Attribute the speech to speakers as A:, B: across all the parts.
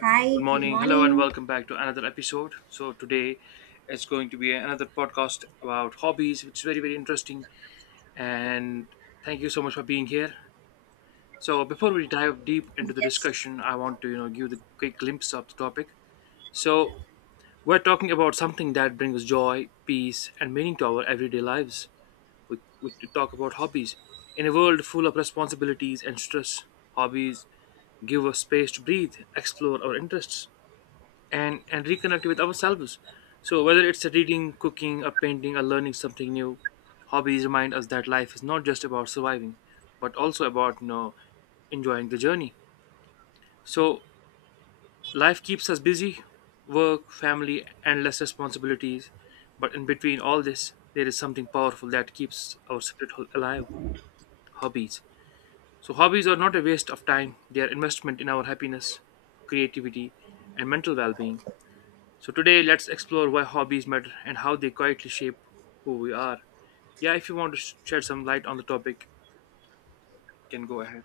A: Hi,
B: Good
A: good
B: morning. Hello, and
A: morning.
B: welcome back to another episode. So today it's going to be another podcast about hobbies, which is very, very interesting. And thank you so much for being here. So before we dive deep into the
A: Yes.
B: discussion, I want to, give the quick glimpse of the topic. So we're talking about something that brings joy, peace, and meaning to our everyday lives. We talk about hobbies. In a world full of responsibilities and stress, hobbies give us space to breathe, explore our interests, and reconnect with ourselves. So whether it's a reading, cooking, a painting, or learning something new, hobbies remind us that life is not just about surviving, but also about enjoying the journey. So life keeps us busy, work, family, endless responsibilities, but in between all this there is something powerful that keeps our spirit alive. Hobbies. So hobbies are not a waste of time, they are investment in our happiness, creativity, and mental well-being. So today, let's explore why hobbies matter and how they quietly shape who we are. Yeah, if you want to shed some light on the topic, you can go ahead.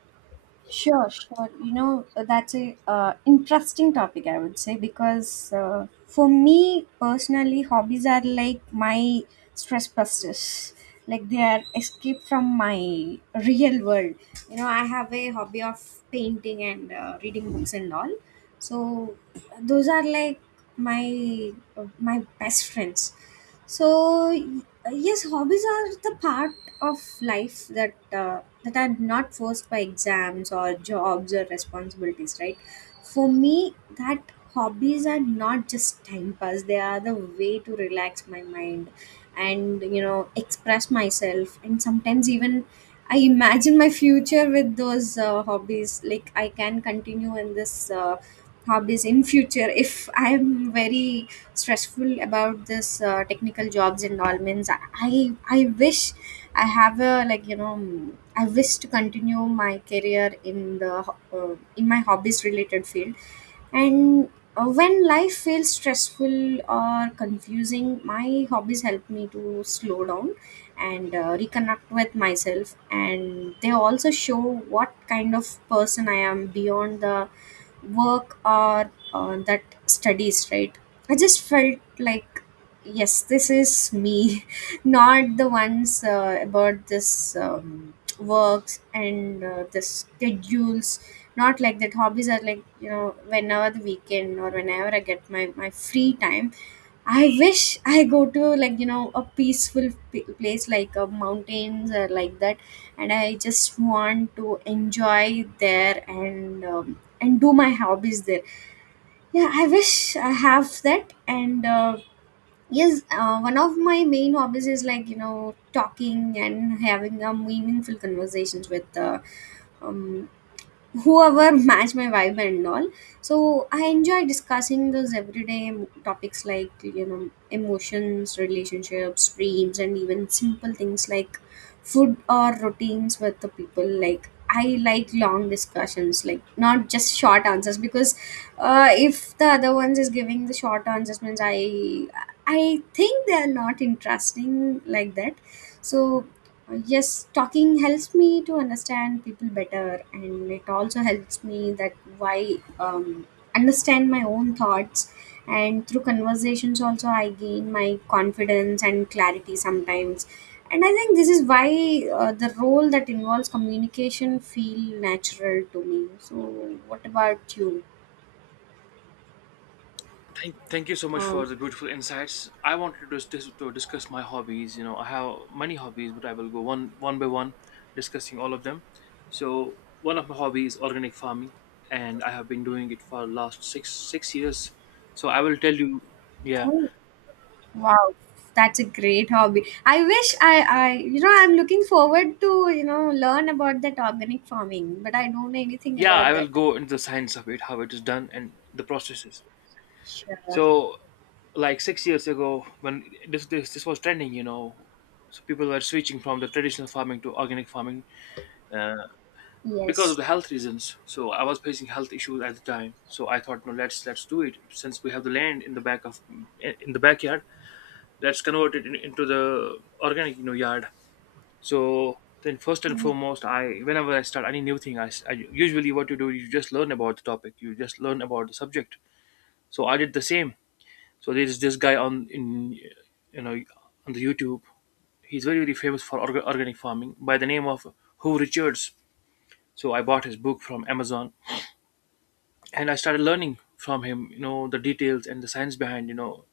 A: Sure, sure. You know, that's a interesting topic, I would say, because for me personally, hobbies are like my stress busters. Like they are escape from my real world. You know, I have a hobby of painting and reading books and all. So those are like my my best friends. So yes, hobbies are the part of life that are not forced by exams or jobs or responsibilities, right? For me, that hobbies are not just time pass; they are the way to relax my mind and you know express myself, and sometimes even. I imagine my future with those hobbies. Like I can continue in this hobbies in future if I am very stressful about this technical jobs and all means i I wish I have a like you know I wish to continue my career in the in my hobbies related field and when life feels stressful or confusing, my hobbies help me to slow down and reconnect with myself, and they also show what kind of person I am beyond the work or that studies, right? I just felt like yes, this is me not the ones about this works and the schedules. Not like that. Hobbies are like you know whenever the weekend or whenever I get my free time, I wish I go to like you know a peaceful place like mountains or like that, and I just want to enjoy there and do my hobbies there. Yeah, I wish I have that. And yes, one of my main hobbies is like you know talking and having a meaningful conversations with um, whoever match my vibe and all. So I enjoy discussing those everyday topics like you know emotions, relationships, dreams, and even simple things like food or routines with the people. Like I like long discussions, like not just short answers, because if the other ones is giving the short answers means I think they are not interesting like that. So yes, talking helps me to understand people better, and it also helps me that why understand my own thoughts. And through conversations also I gain my confidence and clarity sometimes. And I think this is why the role that involves communication feel natural to me. So what about you?
B: Thank you so much for
A: um,
B: the beautiful insights. I wanted to, to discuss my hobbies. You know, I have many hobbies, but I will go one by one, discussing all of them. So one of my hobbies is organic farming, and I have been doing it for last 6 6 years. So I will tell you, yeah,
A: how? Wow, that's a great hobby. I wish you know, I'm looking forward to, you know, learn about that organic farming, but I don't know anything
B: yeah, I
A: about
B: will
A: that.
B: go into the science of it, how it is done, and the processes.
A: Sure.
B: So like 6 years ago, when this was trending, you know, so people were switching from the traditional farming to organic farming, uh, because of
A: Yes.
B: the health reasons. So I was facing health issues at the time. So I thought, no, let's do it since we have the land in the back of, in the backyard. Let's convert it in, into the organic, you know, yard. So then, first and
A: Mm,
B: foremost, I, whenever I start any new thing, I, usually what you do, you just learn about the topic, you just learn about the subject. So I did the same. So there is this guy on, in, you know, on the YouTube. He's very, very famous for organic farming by the name of Hugh Richards. So I bought his book from Amazon and I started learning from him. You know, the details and the science behind, you know,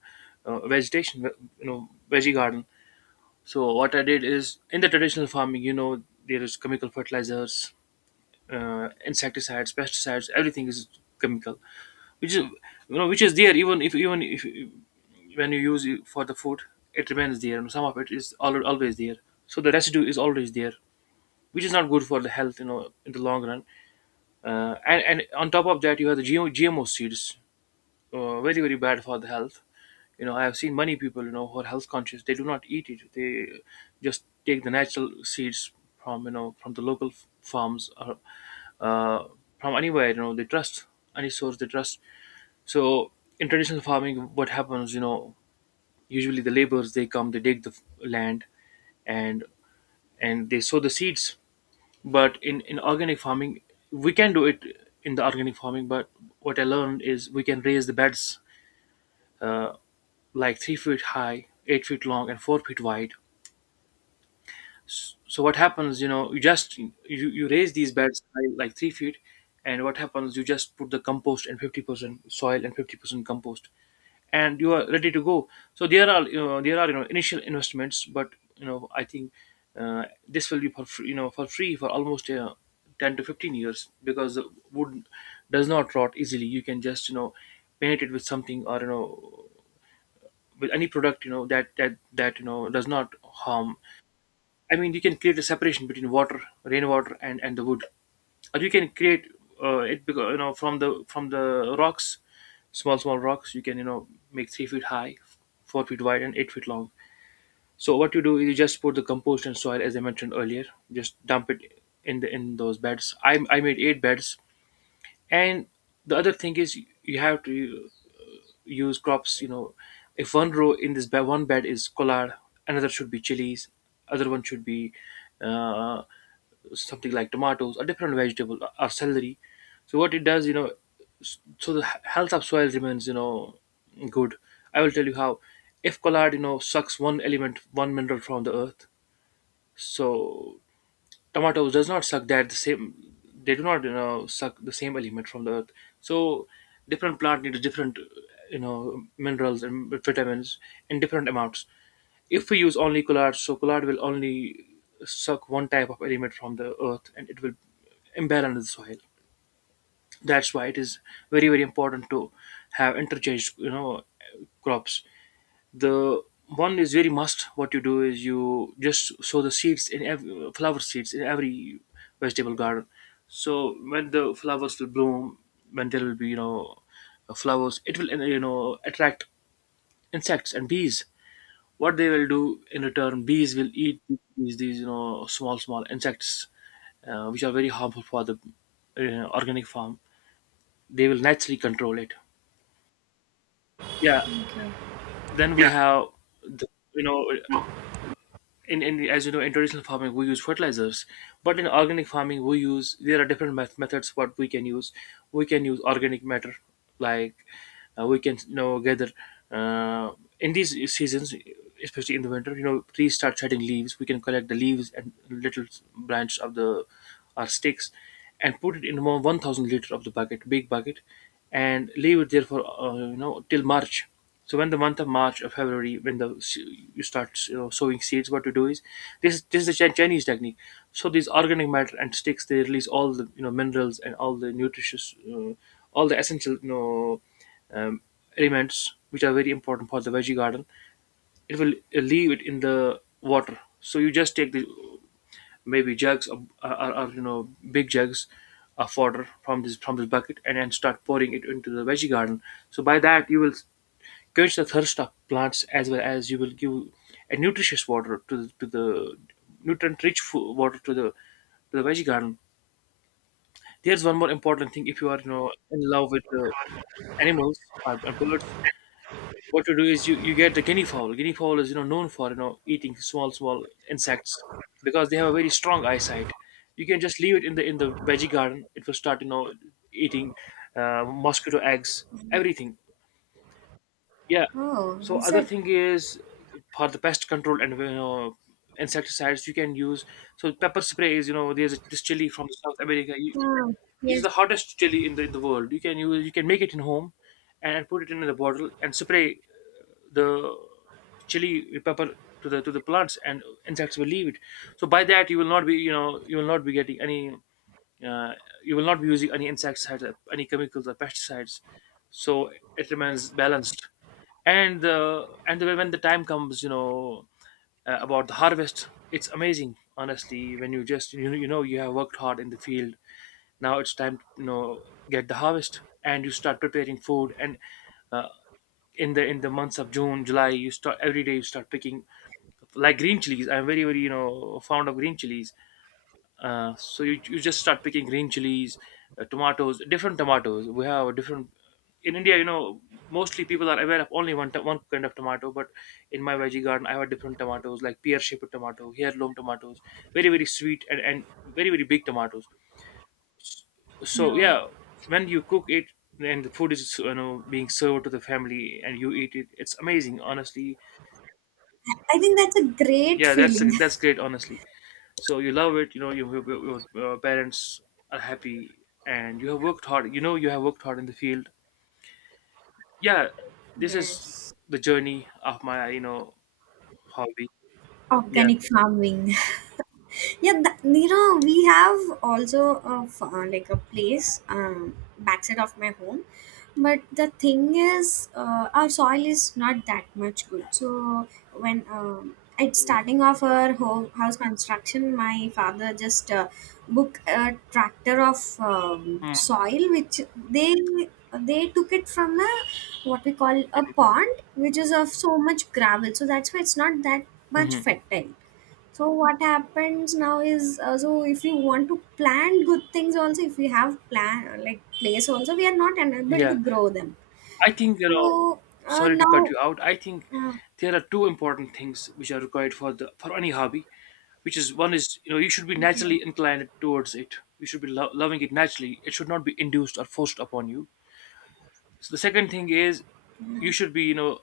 B: vegetation. You know, veggie garden. So what I did is, in the traditional farming, you know, there is chemical fertilizers, insecticides, pesticides. Everything is chemical, which is, you know, which is there, even if when you use it for the food, it remains there, and some of it is always there. So the residue is always there, which is not good for the health, you know, in the long run. And on top of that you have the GMO, GMO seeds, very, very bad for the health. You know, I have seen many people, you know, who are health conscious, they do not eat it, they just take the natural seeds from, you know, from the local farms, or uh, from anywhere, you know, they trust, any source they trust. So in traditional farming, what happens, you know, usually the laborers they come, they dig the land, and and they sow the seeds. But in organic farming, we can do it in the organic farming. But what I learned is we can raise the beds, uh, like 3 feet high, 8 feet long, and 4 feet wide. So what happens, you know, you raise these beds by like 3 feet. And what happens, you just put the compost, and 50% soil and 50% compost, and you are ready to go. So there are, you know, there are, you know, initial investments, but you know, I think this will be for free, you know, for free for almost 10 to 15 years, because the wood does not rot easily. You can just, you know, paint it with something, or you know, with any product, you know, that that you know does not harm. I mean, you can create a separation between water, rainwater, and the wood, or you can create it, because you know, from the, from the rocks, small small rocks. You can, you know, make 3 feet high, 4 feet wide, and 8 feet long. So what you do is you just put the compost and soil, as I mentioned earlier. Just dump it in the, in those beds. I made 8 beds, and the other thing is you have to use crops. You know, if one row in this bed, one bed is collard, another should be chilies, other one should be uh, something like tomatoes, a different vegetable or celery. So what it does, you know, so the health of soil remains, you know, good. I will tell you how. If collard, you know, sucks one element, one mineral from the earth, so tomatoes does not suck that the same, they do not, you know, suck the same element from the earth. So different plant needs different, you know, minerals and vitamins in different amounts. If we use only collard, so collard will only suck one type of element from the earth, and it will imbalance the soil. That's why it is very, very important to have interchange, you know, crops. The one is very must, what you do is you just sow the seeds in every, flower seeds in every vegetable garden. So when the flowers will bloom, when there will be, you know, flowers, it will, you know, attract insects and bees. What they will do in return, bees will eat these you know, small small insects, which are very harmful for the organic farm. They will naturally control it. Yeah.
A: okay.
B: Then we
A: Yeah.
B: have the, you know,
A: No.
B: in as you know, in traditional farming we use fertilizers, but in organic farming we use, there are different methods what we can use. We can use organic matter like, we can, you know, gather, uh, in these seasons, especially in the winter, you know, trees start shedding leaves. We can collect the leaves and little branches of the, or sticks, and put it in one 1000 liter of the bucket, big bucket, and leave it there for, you know, till March. So when the month of March or February, when the, you start, you know, sowing seeds, what you do is, this is the Chinese technique. So these organic matter and sticks, they release all the, you know, minerals and all the nutritious, all the essential, you know, um, elements, which are very important for the veggie garden. It will leave it in the water. So you just take the, maybe jugs, or you know, big jugs of water from this bucket, and then start pouring it into the veggie garden. So by that you will quench the thirst of plants, as well as you will give a nutritious water to to the nutrient rich food, water to the, to the veggie garden. There's one more important thing. If you are, you know, in love with the animals and birds, what you do is you get the guinea fowl. Guinea fowl is, you know, known for, you know, eating small small insects, because they have a very strong eyesight. You can just leave it in the, in the veggie garden. It will start, you know, eating, mosquito eggs, everything. Yeah.
A: Oh,
B: So
A: is
B: other
A: it?
B: thing is, for the pest control, and you know, insecticides you can use. So pepper spray is, you know, there's this chili from South America. You,
A: Oh,
B: it's
A: yes.
B: the hottest chili in the, in the world. You can use, you can make it in home and put it in the bottle and spray the chili pepper to the, to the plants, and insects will leave it. So by that you will not be, you know, you will not be getting any, uh, you will not be using any insecticides or any chemicals or pesticides. So it remains balanced. And the, and the, when the time comes, you know, about the harvest, it's amazing honestly, when you just you, know, you know, you have worked hard in the field. Now it's time to, you know, get the harvest, and you start preparing food, and uh, in the, in the months of June, July, you start every day, you start picking like green chilies. I'm very, very, you know, fond of green chilies. So you, you just start picking green chilies, tomatoes, different tomatoes. We have a different in India. You know, mostly people are aware of only one kind of tomato, but in my veggie garden, I have different tomatoes like pear shaped tomato, heirloom tomatoes, very very sweet and very very big tomatoes. So
A: No.
B: yeah, when you cook it and the food is being served to the family and you eat it, it's amazing honestly.
A: I think that's a great
B: Yeah, that's
A: feeling.
B: that's great honestly. So you love it, your parents are happy, and you have worked hard, you have worked hard in the field. Yeah, this is
A: Yes.
B: the journey of my hobby. Yeah.
A: Organic farming. Yeah, that, you know, we have also a, like a place backside of my home, but the thing is our soil is not that much good. So when it's starting of our home house construction, my father just book a tractor of
B: Mm-hmm.
A: soil which they they took it from a what we call a pond which is of so much gravel, so that's why it's not that much
B: Mm-hmm.
A: fertile. So what happens now is so if you want to plant good things also, if we have plan like place also, we are not unable to
B: Yeah.
A: grow them.
B: I think.
A: So
B: Sorry to cut
A: now
B: you out. I think
A: uh,
B: there are two important things which are required for any hobby, which is, one is, you should be
A: okay.
B: naturally inclined towards it. You should be loving it naturally. It should not be induced or forced upon you. So the second thing is, you
A: Yeah,
B: should be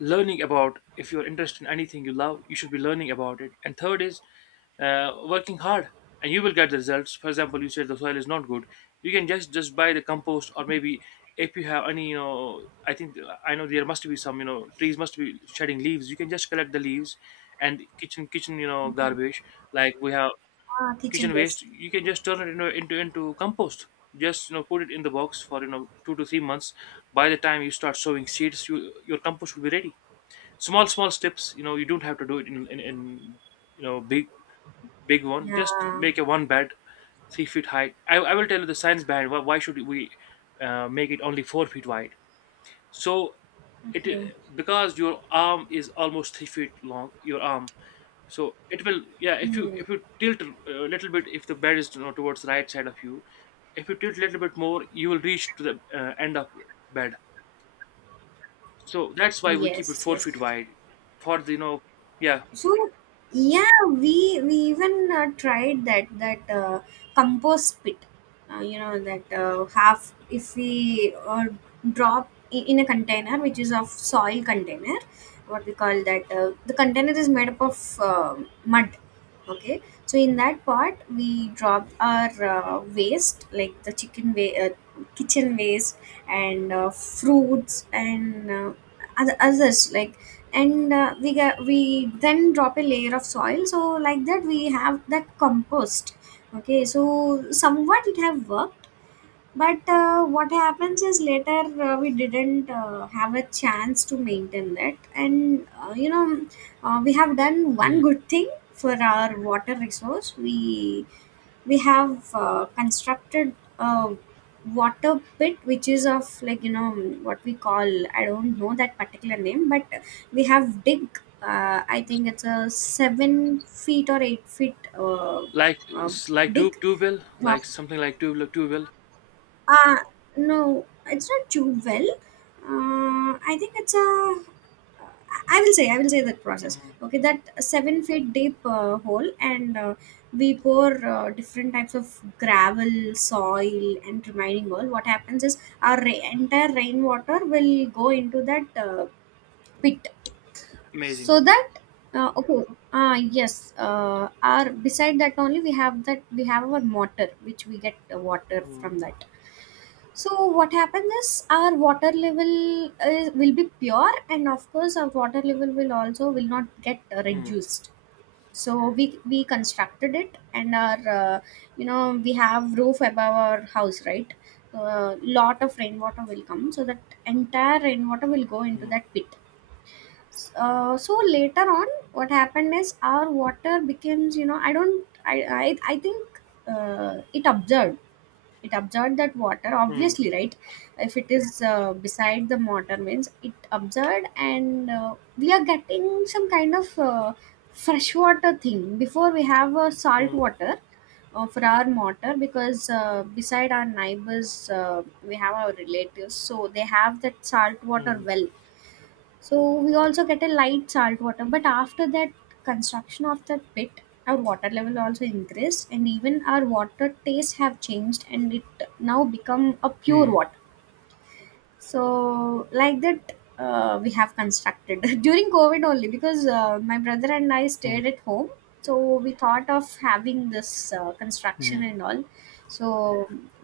B: learning about, if you're interested in anything you love, you should be learning about it. And third is working hard, and you will get the results. For example, you said the soil is not good. You can just buy the compost, or maybe if you have any, I think I know there must be some, trees must be shedding leaves. You can just collect the leaves and kitchen
A: okay.
B: garbage, like we have
A: Ah, kitchen
B: kitchen waste.
A: waste.
B: You can just turn it into compost. Just put it in the box for 2 to 3 months. By the time you start sowing seeds, your compost will be ready. Small small steps, you don't have to do it in big, big one. Just
A: Yeah,
B: make a one bed 3 feet high. I will tell you the science behind, why should we make it only 4 feet wide. So it
A: okay.
B: because your arm is almost 3 feet long, your arm. So it will, yeah, if you
A: Hmm.
B: if you tilt a little bit, if the bed is, towards the right side of you, if you tilt a little bit more, you will reach to the end of bed. So that's why we keep it
A: Yes,
B: four
A: yes.
B: feet wide for the you know Yeah.
A: So yeah, we even tried that compost pit. You know that half if we drop in a container which is of soil container, what we call that the container is made up of mud. Okay, so in that part we dropped our waste like the kitchen waste and fruits and other others like and we got, we then drop a layer of soil, so like that we have that compost. Okay, so somewhat it have worked, but what happens is later we didn't have a chance to maintain that, and you know we have done one
B: Mhm.
A: good thing for our water resource. We have constructed a water pit which is of like you know what we call, I don't know that particular name, but we have dig. I think it's a 7 feet or 8 feet
B: Like
A: uh,
B: s- like two
A: dig.
B: two bill,
A: Uh,
B: like something like tube two bill.
A: uh, no, it's not too well. I think it's a. I will say that process.
B: Mhm.
A: Okay, that 7 feet deep hole, and we pour different types of gravel, soil, and remaining oil. What happens is our entire rainwater will go into that pit,
B: Amazing.
A: so that okay, yes, our beside that only we have that we have our mortar, which we get water
B: Mhm.
A: from that. So what happens is our water level will be pure, and of course our water level will also will not get
B: Mhm.
A: reduced. So we constructed it, and our you know we have roof above our house, right? So a lot of rainwater will come, so that entire rainwater will go into
B: Mhm.
A: that pit. So later on, what happened is our water becomes you know I don't I I think it observed, it absorbed that water,
B: Mhm.
A: obviously, right? If it is beside the motor means it absorbed, and we are getting some kind of fresh water thing. Before we have salt
B: Mhm.
A: water for our mortar, because beside our neighbors we have our relatives, so they have that salt water
B: Mhm.
A: well. So we also get a light salt water, but after that construction of that pit, our water level also increased, and even our water taste have changed, and it now become a pure
B: Mhm.
A: water. So like that we have constructed during COVID only because my brother and I
B: Mhm.
A: stayed at home. So we thought of having this construction
B: Mhm.
A: and all. So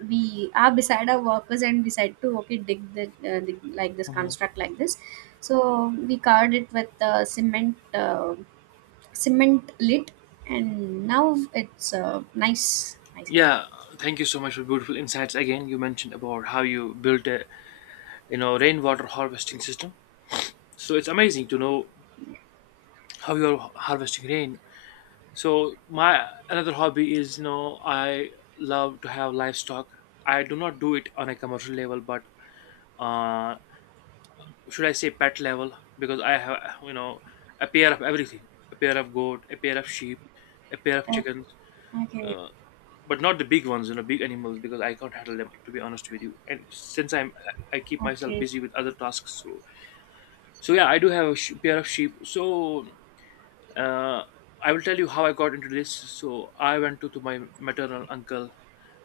A: we are beside our workers and decide to okay, dig the dig like this,
B: Mhm.
A: construct like this. So we covered it with cement cement lid, and now it's nice, I say.
B: Yeah, thank you so much for beautiful insights again. You mentioned about how you built a rainwater harvesting system. So it's amazing to know how you're harvesting rain. So my another hobby is, I love to have livestock. I do not do it on a commercial level, but uh, should I say pet level, because I have, a pair of everything, a pair of goat, a pair of sheep, a pair of
A: Uh,
B: chickens.
A: okay.
B: uh, but not the big ones, big animals, because I can't handle them, to be honest with you. And since I keep myself
A: Okay,
B: busy with other tasks. So, so yeah, I do have a pair of sheep. So uh, I will tell you how I got into this. So I went to my maternal uncle.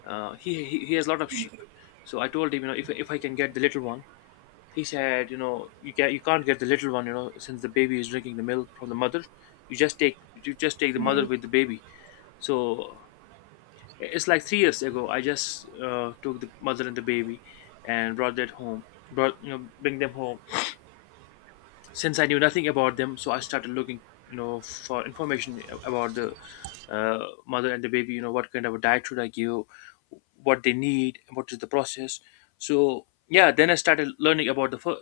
B: He has a lot of sheep.
A: okay.
B: So I told him, if I can get the little one. He said, you can't get the little one, since the baby is drinking the milk from the mother. You just take the
A: Hmm.
B: mother with the baby. So it's like 3 years ago. I just took the mother and the baby and brought that home. Bring them home. Since I knew nothing about them, so I started looking, for information about the uh, mother and the baby. You know, what kind of a diet should I give? What they need? What is the process? So yeah, then I started learning about the fir-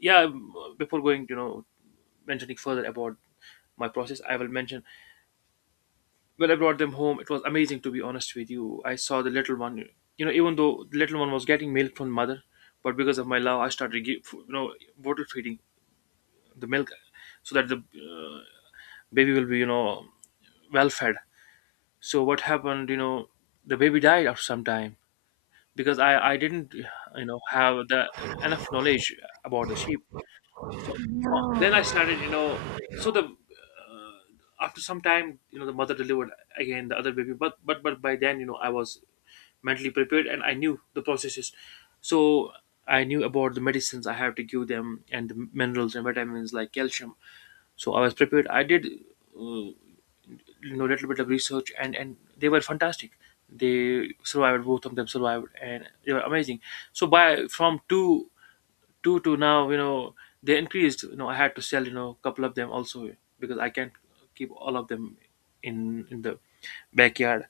B: yeah. Before going, mentioning further about my process, I will mention when I brought them home. It was amazing, to be honest with you. I saw the little one. Even though the little one was getting milk from mother, but because of my love, I started give, you know bottle feeding the milk, so that the uh, baby will be well fed. So what happened, the baby died after some time, because I didn't have the enough knowledge about the sheep. So then I
A: No.
B: started, so the after some time, the mother delivered again the other baby. But by then, I was mentally prepared, and I knew the processes. So I knew about the medicines I have to give them, and the minerals and vitamins like calcium. So I was prepared. I did uh, little bit of research, and they were fantastic. They survived. Both of them survived, and they were amazing. So by from two to now, they increased. I had to sell, a couple of them also, because I can't keep all of them in the backyard,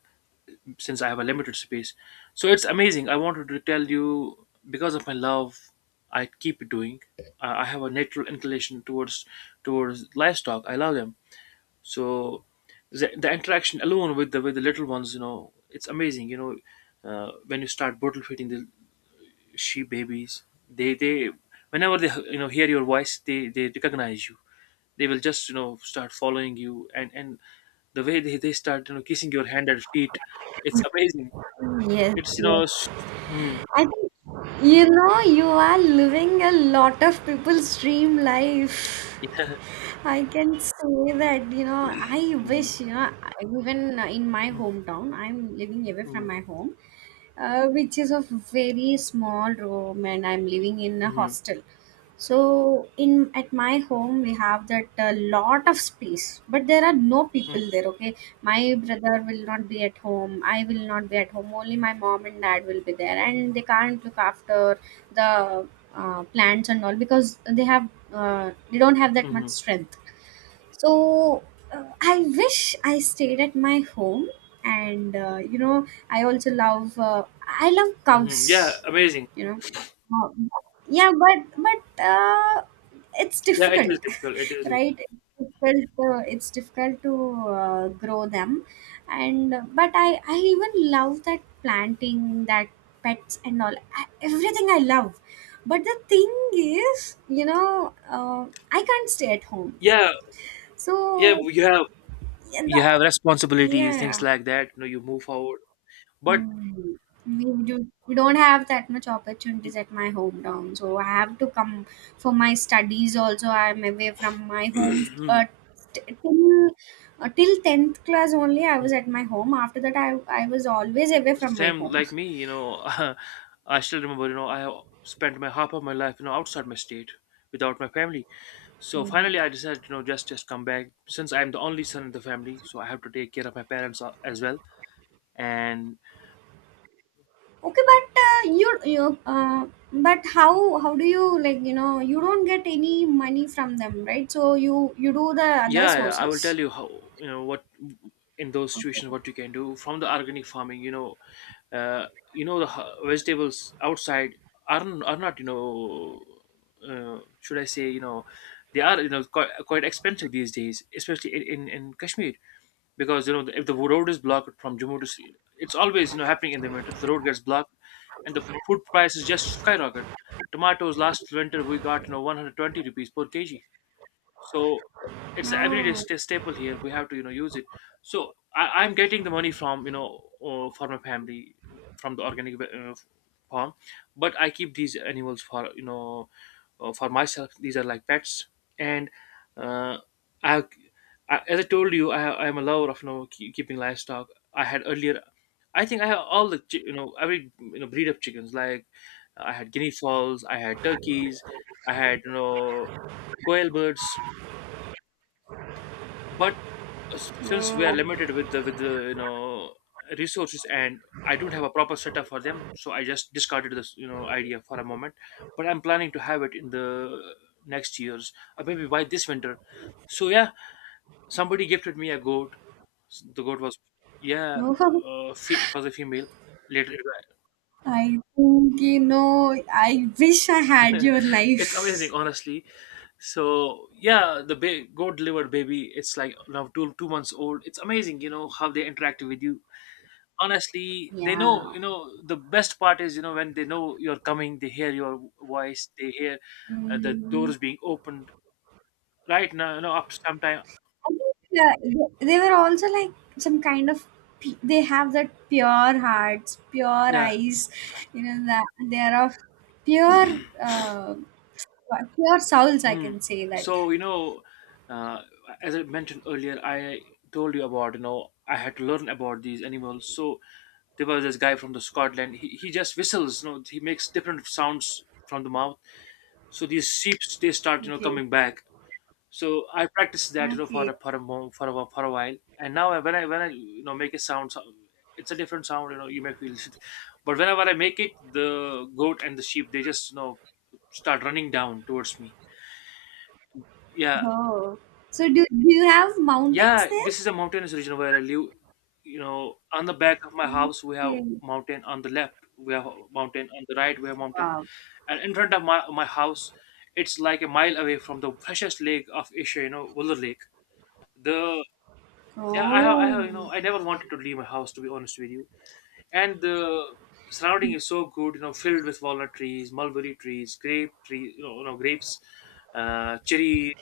B: since I have a limited space. So it's amazing. I wanted to tell you, because of my love I keep doing. I have a natural inclination towards livestock. I love them. So the interaction alone with the little ones, it's amazing. When you start bottle feeding the sheep babies, they whenever they hear your voice, they recognize you. They will just, start following you, and the way they start, kissing your hand and feet, it's amazing.
A: Yes,
B: It's
A: yes.
B: hmm,
A: I think you know you are living a lot of people's dream life.
B: yeah.
A: I can say that, you know, I
B: Mhm.
A: wish, you know, even in my hometown, I'm living away from
B: Mhm.
A: my home, which is a very small room, and I'm living in a
B: Mhm.
A: hostel. So in at my home we have that lot of space, but there are no people
B: Mhm.
A: there. Okay, my brother will not be at home. I will not be at home. Only my mom and dad will be there, and they can't look after the plants and all because they have they don't have that much
B: Mhm.
A: strength. So I wish I stayed at my home, and you know I also love. I love
B: Mhm. Yeah,
A: cows.
B: amazing.
A: You know uh, yeah, but it's
B: Yeah, it is
A: difficult,
B: difficult, it is difficult.
A: right? It's difficult. It's difficult to grow them, and but I even love that planting, that pets and all. I, everything I love, but the thing is, you know, I can't stay at home.
B: Yeah, yeah,
A: So
B: you have
A: yeah,
B: you have responsibilities,
A: yeah.
B: things like that, you move forward. But
A: Mm, we do we don't have that much opportunities at my hometown, so I have to come for my studies. Also, I am away from my home. Uh, till till 10th class only, I was at my home. After that, I was always away from my
B: same
A: home.
B: like me, I still remember, I spent my half of my life outside my state, without my family. So finally
A: Mm.
B: I decided, just come back, since I'm the only son in the family, so I have to take care of my parents as well. And
A: Okay, but you uh, but how do you like you know you don't get any money from them, right? So you do the other
B: yeah, I will tell
A: sources.
B: you how. You know what, in those
A: Okay.
B: situations, what you can do from the organic farming. Uh, the vegetables outside are not, should I say, they are, quite expensive these days, especially in Kashmir, because, if the road is blocked from Jammu it's always happening in the winter. The road gets blocked, and the food prices just skyrocket. Tomatoes, last winter we got, 120 rupees per kg. So it's a everyday
A: No.
B: staple here. We have to use it. So I'm getting the money from, for my family, from the organic farm. But I keep these animals for, for myself. These are like pets. And uh, I, I, as I told you, I am a lover of, keeping livestock. I had earlier, I think I have all the every breed of chickens, like I had guinea fowls, I had turkeys, I had, quail birds. But since we are
A: No.
B: limited with the resources, and I don't have a proper setup for them, so I just discarded this, idea for a moment. But I'm planning to have it in the next years, or maybe by this winter. So yeah, somebody gifted me a goat. The goat was, yeah,
A: No.
B: it was a female later.
A: I think, you know, I wish I had your
B: It's amazing
A: life.
B: honestly. So yeah, the goat delivered baby. It's like now two two months old. It's amazing, you know how they interact with you honestly. They know.
A: Yeah.
B: The best part is, when they know you're coming, they hear your voice, they hear the
A: Mm.
B: doors being opened. Right now, up to some time.
A: I think they were also like some kind of they have that pure hearts, pure
B: Yeah.
A: eyes, you know that they are of pure uh, pure souls. I
B: Mm.
A: can say that.
B: so you know uh, as I mentioned earlier, I told you about I had to learn about these animals. So there was this guy from the Scotland. He just whistles. He makes different sounds from the mouth, so these sheep they start
A: Okay.
B: coming back. So I practiced that, you know, for
A: Okay.
B: for a while, and now when I make a sound. It's a different sound. You know, you may feel it, but whenever I make it, the goat and the sheep they just start running down towards me. Yeah,
A: Oh. So do do you have mountains
B: yeah.
A: there?
B: This is a mountainous region where I live. You know, on the back of my house we have
A: Okay.
B: mountain. On the left we have mountain. On the right we have mountain,
A: Wow.
B: and in front of my house, it's like a mile away from the freshest lake of Asia. You know, Wooler Lake the Yeah, you
A: Oh.
B: know, I never wanted to leave my house, to be honest with you. And the surrounding is so good, you know, filled with walnut trees, mulberry trees, grape trees, you know, grapes, cherry.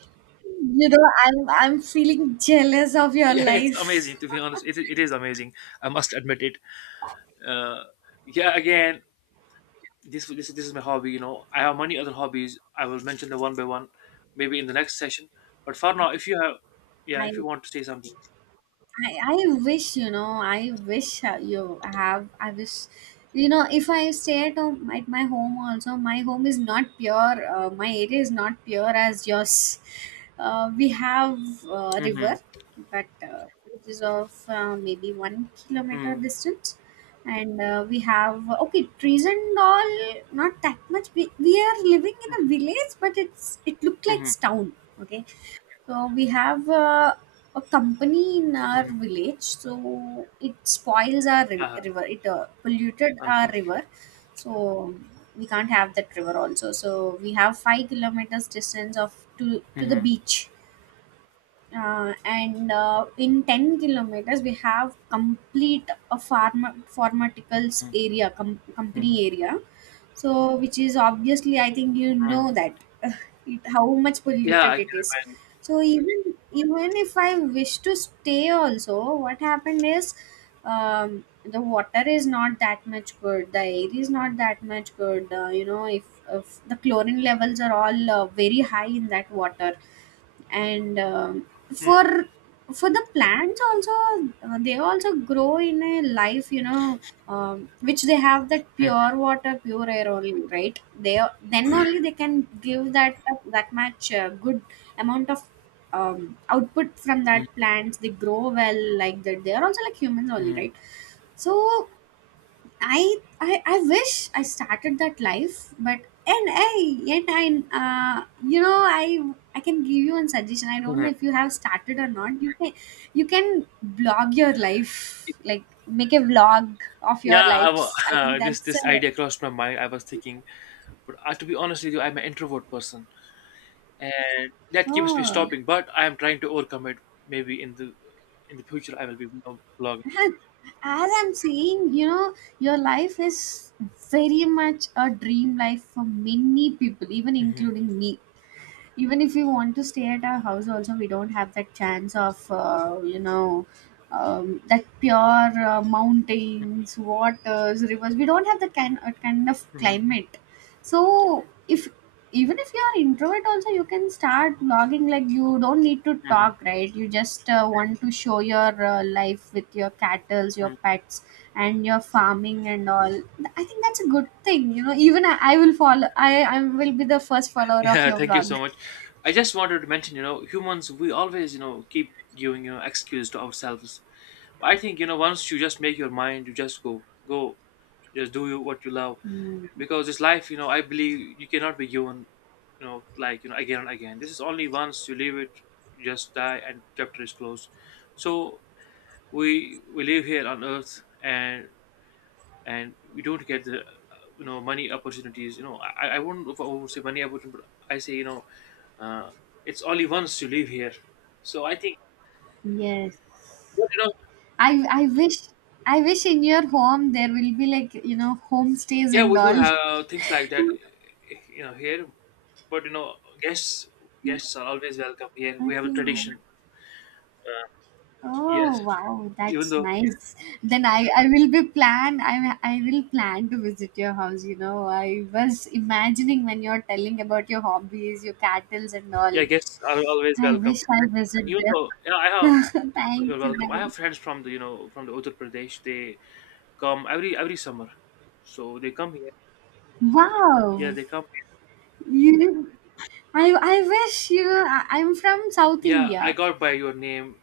A: You know, I'm feeling jealous of your
B: Yeah, it's
A: life.
B: amazing, to be honest. It is amazing. I must admit it. Uh, yeah, again, this is my hobby. You know, I have many other hobbies. I will mention them one by one, maybe in the next session. But for now, if you have, yeah, if
A: I
B: you want to say something.
A: I wish you know I wish you have I wish you know if I stay at home at my home also, my home is not pure my area is not pure as yours. We have river,
B: Mm-hmm.
A: but which is of maybe 1 kilometer
B: Mm-hmm.
A: distance. And we have okay trees and all, not that much. We are living in a village, but it's it looked like town, okay. So we have a company in our
B: Mm-hmm.
A: village, so it spoils our
B: Uh,
A: river. It polluted our
B: unfortunately.
A: river, so we can't have that river also. So we have 5 kilometers distance of to the
B: Mm-hmm.
A: beach, and in 10 kilometers we have complete a pharmaceuticals area, company
B: Mm-hmm.
A: area. So which is obviously I think you
B: Mm.
A: know that it, how much
B: Yeah, I
A: polluted
B: can
A: it is.
B: imagine.
A: So even even if I wish to stay also what happened is the water is not that much good, the air is not that much good. You know, if the chlorine levels are all very high in that water, and for
B: Mm.
A: for the plants also, they also grow in a life you know, which they have that
B: Mm.
A: pure water pure air only, right? They are- then only they can give that that much good amount of output from that
B: Mm.
A: plants they grow well like that. They are also like humans only,
B: Mm.
A: right? So I wish I started that life, but and I yet I you know I can give you one suggestion. I don't know
B: Mhm.
A: if you have started or not. You can blog your
B: It-
A: life, like make a vlog of your
B: Yeah,
A: lives. I think
B: this
A: that's
B: this
A: a
B: idea crossed my mind. I was thinking, but to be honest with you, I'm an introvert person, and that keeps me
A: oh.
B: stopping. But I am trying to overcome it. Maybe in the future, I will be more blogging.
A: As I'm saying, you know, your life is very much a dream life for many people, even
B: Hmm.
A: including me. Even if we want to stay at our house also, we don't have that chance of you know that pure mountains, waters, rivers. We don't have the kind of
B: Hmm.
A: climate. So if even if you are introvert also, you can start vlogging. Like you don't need to
B: Hmm.
A: talk, right? You just want to show your life with your cattles, your
B: Hmm.
A: pets and your farming and all. I think that's a good thing, you know. I will follow. I will be the first follower of
B: Yeah,
A: your
B: thank you so
A: vlog.
B: much. I just wanted to mention, you know, humans, we always, you know, keep giving, you know, excuse to ourselves. I think, you know, once you just make your mind, you just go, go, just do you what you love.
A: Mm.
B: Because this life, you know, I believe you cannot be given, you know, again and again. This is only once you leave it, you just die, and chapter is closed. So we live here on Earth, and we don't get the you know, money opportunities. You know, I won't say money opportunity, but I say, uh, it's only once you live here. So I think.
A: Yes.
B: But you know,
A: I I wish, I wish in your home there will be like, you know, homestays
B: yeah,
A: and
B: we do
A: all.
B: have things like that, you know, here. But you know, guests guests are always welcome here. We have a
A: Okay.
B: tradition. Uh,
A: Oh
B: yes,
A: wow,
B: even
A: that's
B: though
A: nice. Then I will be plan I will plan to visit your house, you know. I was imagining when you're telling about your hobbies, your cattles and all.
B: yeah, guests are always
A: I
B: welcome.
A: wish I visit
B: Even
A: there.
B: though yeah, I have, you're
A: Thank you.
B: welcome.
A: Thank
B: I
A: you.
B: have friends from the from the Uttar Pradesh. They come every summer, so they come here. Yeah,
A: Wow.
B: they come.
A: You I wish you I'm from South
B: Yeah, I
A: India.
B: got by your name.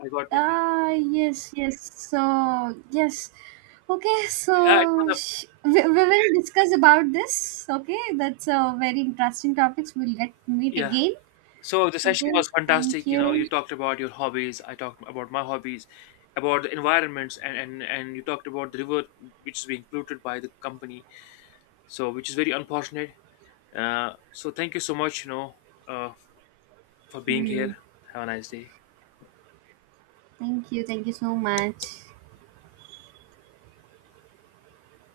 B: I got it.
A: Ah, yes, yes. So, yes. Okay,
B: Yeah, it
A: so
B: was a,
A: we will discuss about this. Okay, that's a very interesting topics. We'll get meet
B: yeah.
A: again.
B: So the session
A: Okay,
B: was
A: thank
B: fantastic. You know, you
A: you.
B: talked about your hobbies. I talked about my hobbies, about the environments, and and you talked about the river which is being polluted by the company. So which is very unfortunate. So thank you so much. You know, uh, for being
A: Mm,
B: here. Have a nice day.
A: thank you. Thank you so much.